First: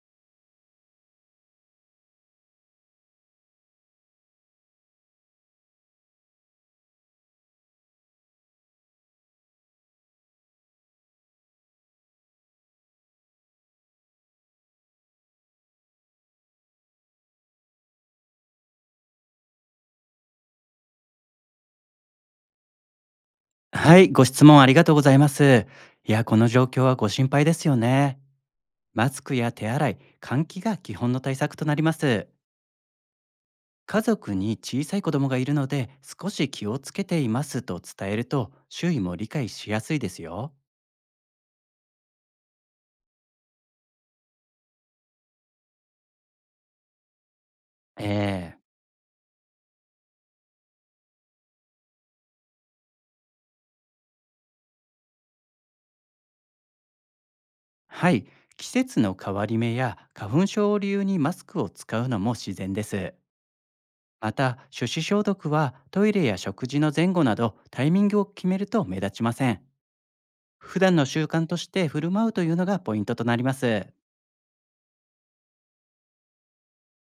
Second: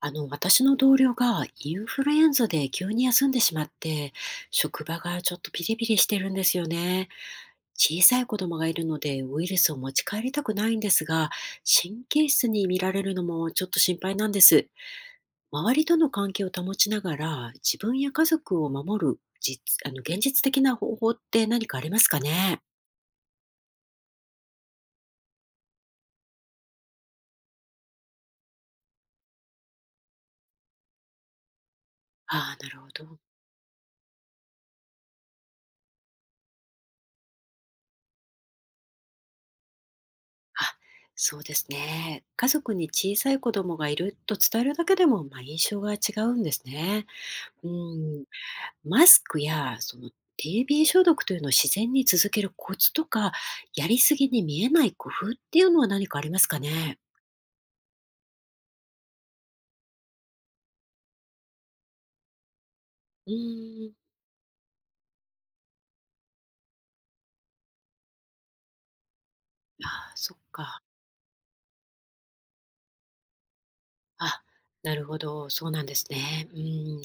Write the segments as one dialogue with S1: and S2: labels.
S1: 私の同僚がインフルエンザで急に休んでしまって、職場がちょっとピリピリしてるんですよね。小さい子供がいるのでウイルスを持ち帰りたくないんですが、神経質に見られるのもちょっと心配なんです。周りとの関係を保ちながら自分や家族を守る実、現実的な方法って何かありますかね。
S2: はい、ご質問ありがとうございます。いや、この状況はご心配ですよね。マスクや手洗い、換気が基本の対策となります。
S1: ああ、なるほど。
S2: 家族に小さい子供がいるので、少し気をつけていますと伝えると、周囲も理解しやすいですよ。
S1: あ、そうですね。家族に小さい子供がいると伝えるだけでも、まあ、印象が違うんですね。うん、
S2: ええ
S1: マスクやその TB 消毒というのを自然に続けるコツとか、やりすぎに見えない工夫っていうのは何かありますかね。
S2: はい、季節の変わり目や花粉症を理由にマスクを使うのも自然です。
S1: うん、
S2: また、手指消毒はトイレや食事の前後などタイミングを決めると目立ちません。
S1: あそっ
S2: 普
S1: か。
S2: 段の習慣として振る舞うというのがポイントとなります。
S1: あ、なるほど、そうなんですね。うん、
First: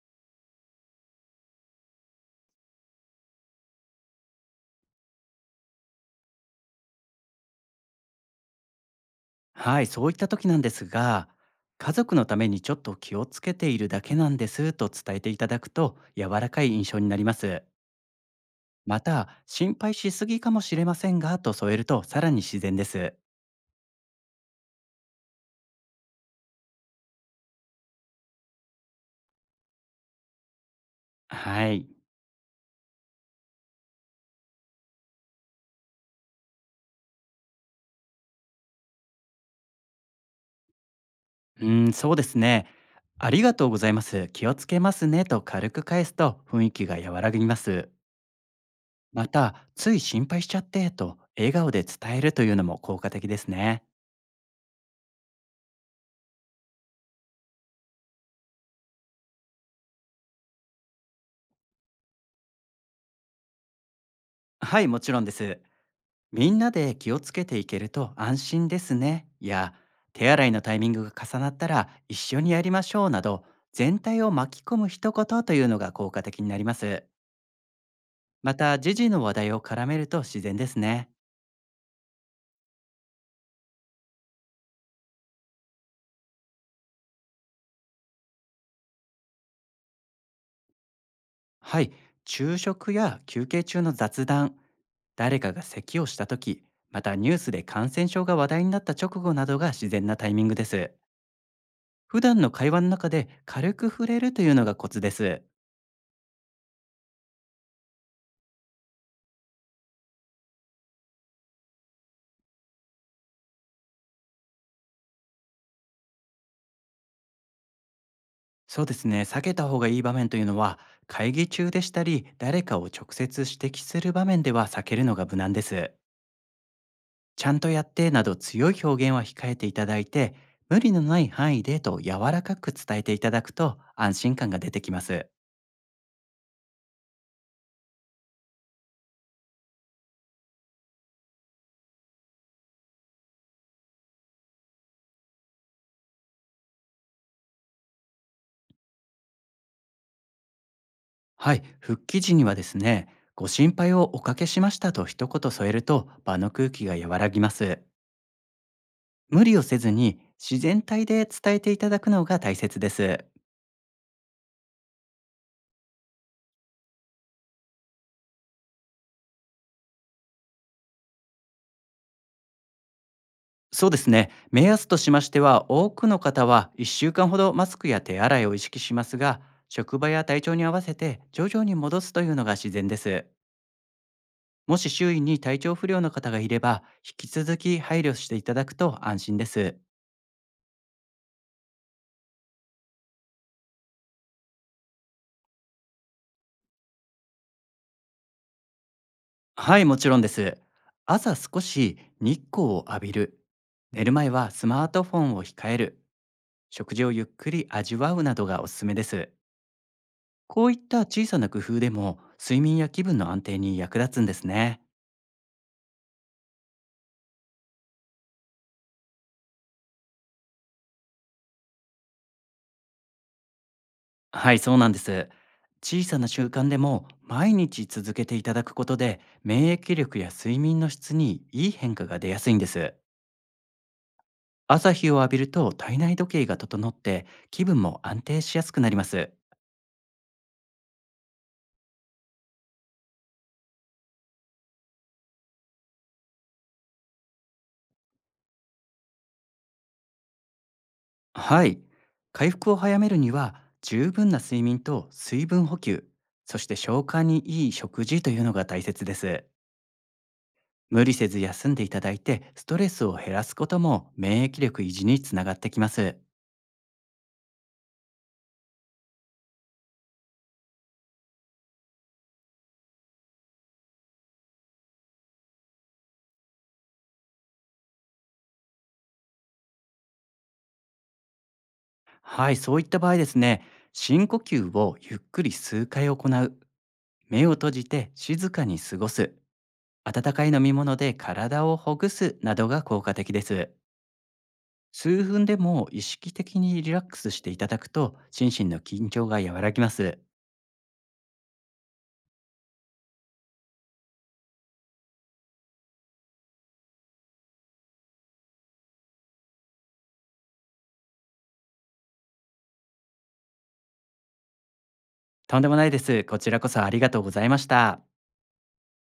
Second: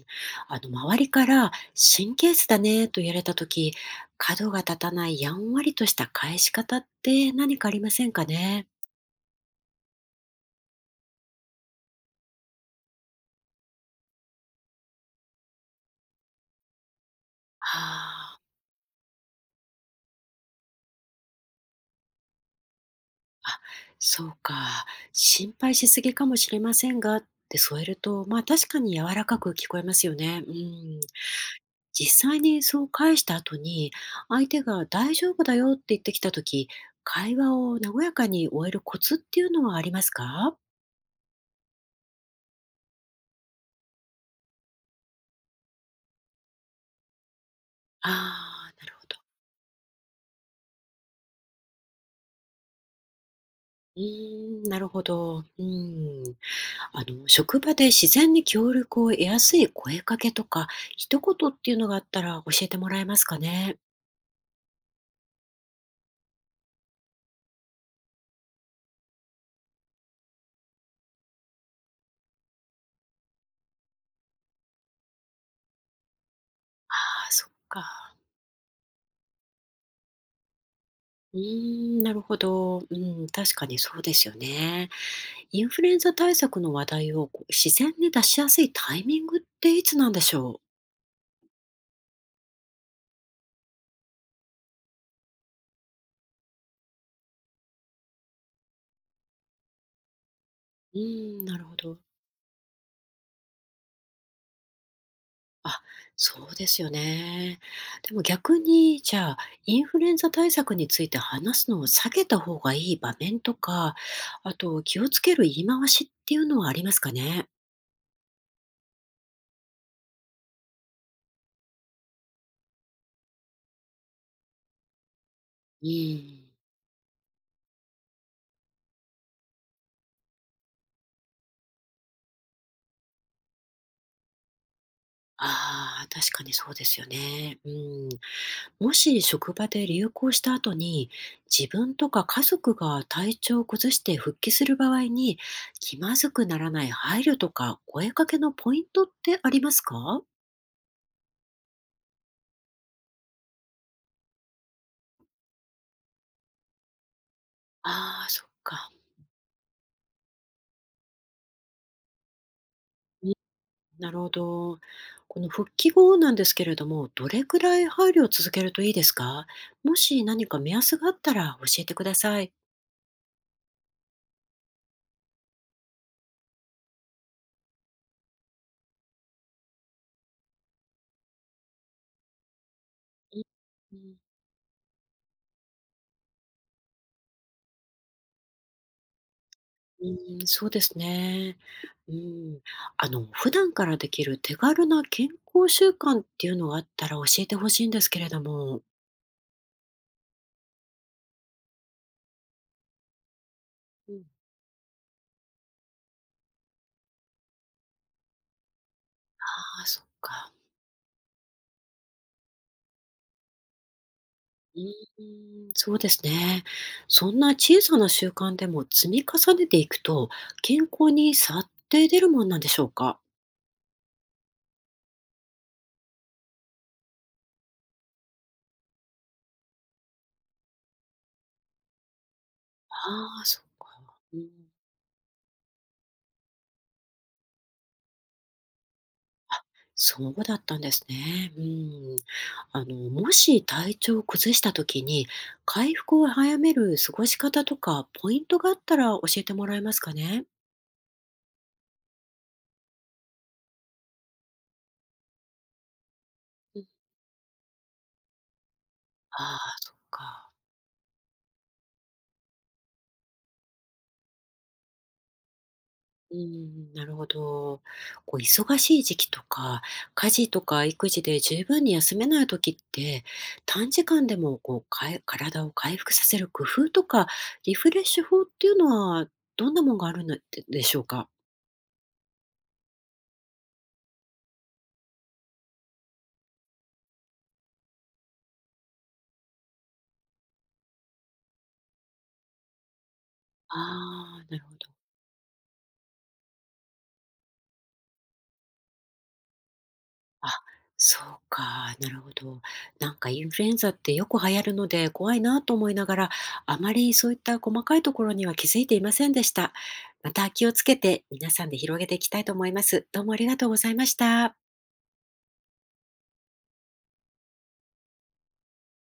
S1: 周りから神経質だねと言われた時、角が立たないやんわりとした返し方って何かありませんかね。
S2: はい、そういった時なんですが、家族のためにちょっと気をつけているだけなんですと伝えていただくと柔らかい印象になります。
S1: ああ、
S2: また、心配しすぎかもしれませんがと添えるとさらに自然です。
S1: あ、そうか。心配しすぎかもしれませんがって添えると、まあ、確かに柔らかく聞こえますよね。うん。
S2: はい、
S1: 実際にそう返した後に、相手が大丈夫だよって言ってきた時、会話を和やかに終えるコツっていうのはありますか？
S2: うん、そうですね。ありがとうございます。気をつけますねと軽く返すと雰囲気が和らぎます。
S1: ああ、なるほど。
S2: また、つい心配しちゃってと笑顔で伝えるというのも効果的ですね。
S1: うーん、なるほど。うん。職場で自然に協力を得やすい声かけとか、一言っていうのがあったら教えてもらえますかね？
S2: はい、もちろんです。みんなで気をつけていけると安心ですね。いや、手洗いのタイミングが重なったら一緒にやりましょうなど、全体を巻き込む一言というのが効果的になりま
S1: あ
S2: す。
S1: あ、そっか。
S2: また、時事の話題を絡めると自然ですね。
S1: うーん、なるほど。うん、確かにそうですよね。インフルエンザ対策の話題をこう自然に出しやすいタイミングっていつなんでしょう。
S2: はい、昼食や休憩中の雑談、誰かが咳をした時、またニュースで感染症が話題になった直後などが自然なタイミングです。
S1: うーん、なるほど。
S2: 普段の会話の中で軽く触れるというのがコツです。
S1: あ、そうですよね。でも逆に、じゃあ、インフルエンザ対策について話すのを避けた方がいい場面とか、あと気をつける言い回しっていうのはありますかね。
S2: そうですね。避けた方がいい場面というのは、会議中でしたり、誰かを直接指摘する場面では避けるのが無難で
S1: う
S2: す。
S1: ん。
S2: ちゃんとやってなど強い表現は控えていただいて、無理のない範囲でと柔らかく伝えていただくと安心感が出てきます。
S1: ああ、確かにそうですよね。うん。もし職場で流行した後に自分とか家族が体調を崩して復帰する場合に気まずくならない配慮とか声かけのポイントってありますか。
S2: はい、復帰時にはですね、ご心配をおかけしましたと一言添えると場の空気が和らぎます。
S1: ああー、そっか。
S2: 無理をせずに自然体で伝えていただくのが大切です。
S1: うん、なるほど。この復帰後なんですけれども、どれくらい配慮を続けるといいですか。もし何か目安があったら教えてください。
S2: そうですね。目安としましては、多くの方は1週間ほどマスクや手洗いを意識しますが、職場や体調に合わせて徐々に戻すというのが自然です。
S1: うん、
S2: もし周囲に体調不良の方がいれば、引き続き配慮していただくと安心です。
S1: うんそうですね。うん、普段からできる手軽な健康習慣っていうのがあったら教えてほしいんですけれども。
S2: はい、もちろんです。朝少し日光を浴びる。寝る
S1: うん。
S2: 前はスマートフォンを控える。食事をゆっくり味わうなどがおすすめです。
S1: ああ、そっか。
S2: こういった小さな工夫でも、睡眠や気分の安定に役立つんです
S1: う
S2: ね。
S1: ーん、そうですね。そんな小さな習慣でも積み重ねていくと、健康に差って出るもんなんでしょうか？
S2: はい、そうなんです。小さな習慣でも毎日続けていただくことで免疫力や睡眠の質にいい変化が出やすいんです。
S1: ああ、そっか。うん、
S2: 朝日を浴びると体内時計が整って気分も安定しやすくなります。
S1: そうだったんですね。うん。もし体調を崩した時に、回復を早める過ごし方とかポイントがあったら教えてもらえますかね？
S2: はい、回復を早めるには十分な睡眠と水分補給、そして
S1: うん。
S2: 消化にいい食事というのが大切です。
S1: ああ、そっか。
S2: 無理せず休んでいただいてストレスを減らすことも免疫力維持につながってきます。
S1: うん、なるほど。こう忙しい時期とか、家事とか育児で十分に休めない時って、短時間でもこう、かえ体を回復させる工夫とか、リフレッシュ法っていうのはどんなものがあるのででしょうか？
S2: はい、そういった場合ですね、深呼吸をゆっくり数回行う、目を閉じて静かに過ごす、温かい飲み物で体をほぐすなどが効果的です。
S1: ああ、なるほど。
S2: 数分でも意識的にリラックスしていただくと、心身の緊張が和らぎます。
S1: あ、そうか、なるほど。なんかインフルエンザってよく流行るので怖いなと思いながら、あまりそういった細かいところには気づいていませんでした。また気をつけて皆さんで広げていきたいと思います。どうもありがとうございました。
S2: とんでもないです。こちらこそありがとうございました。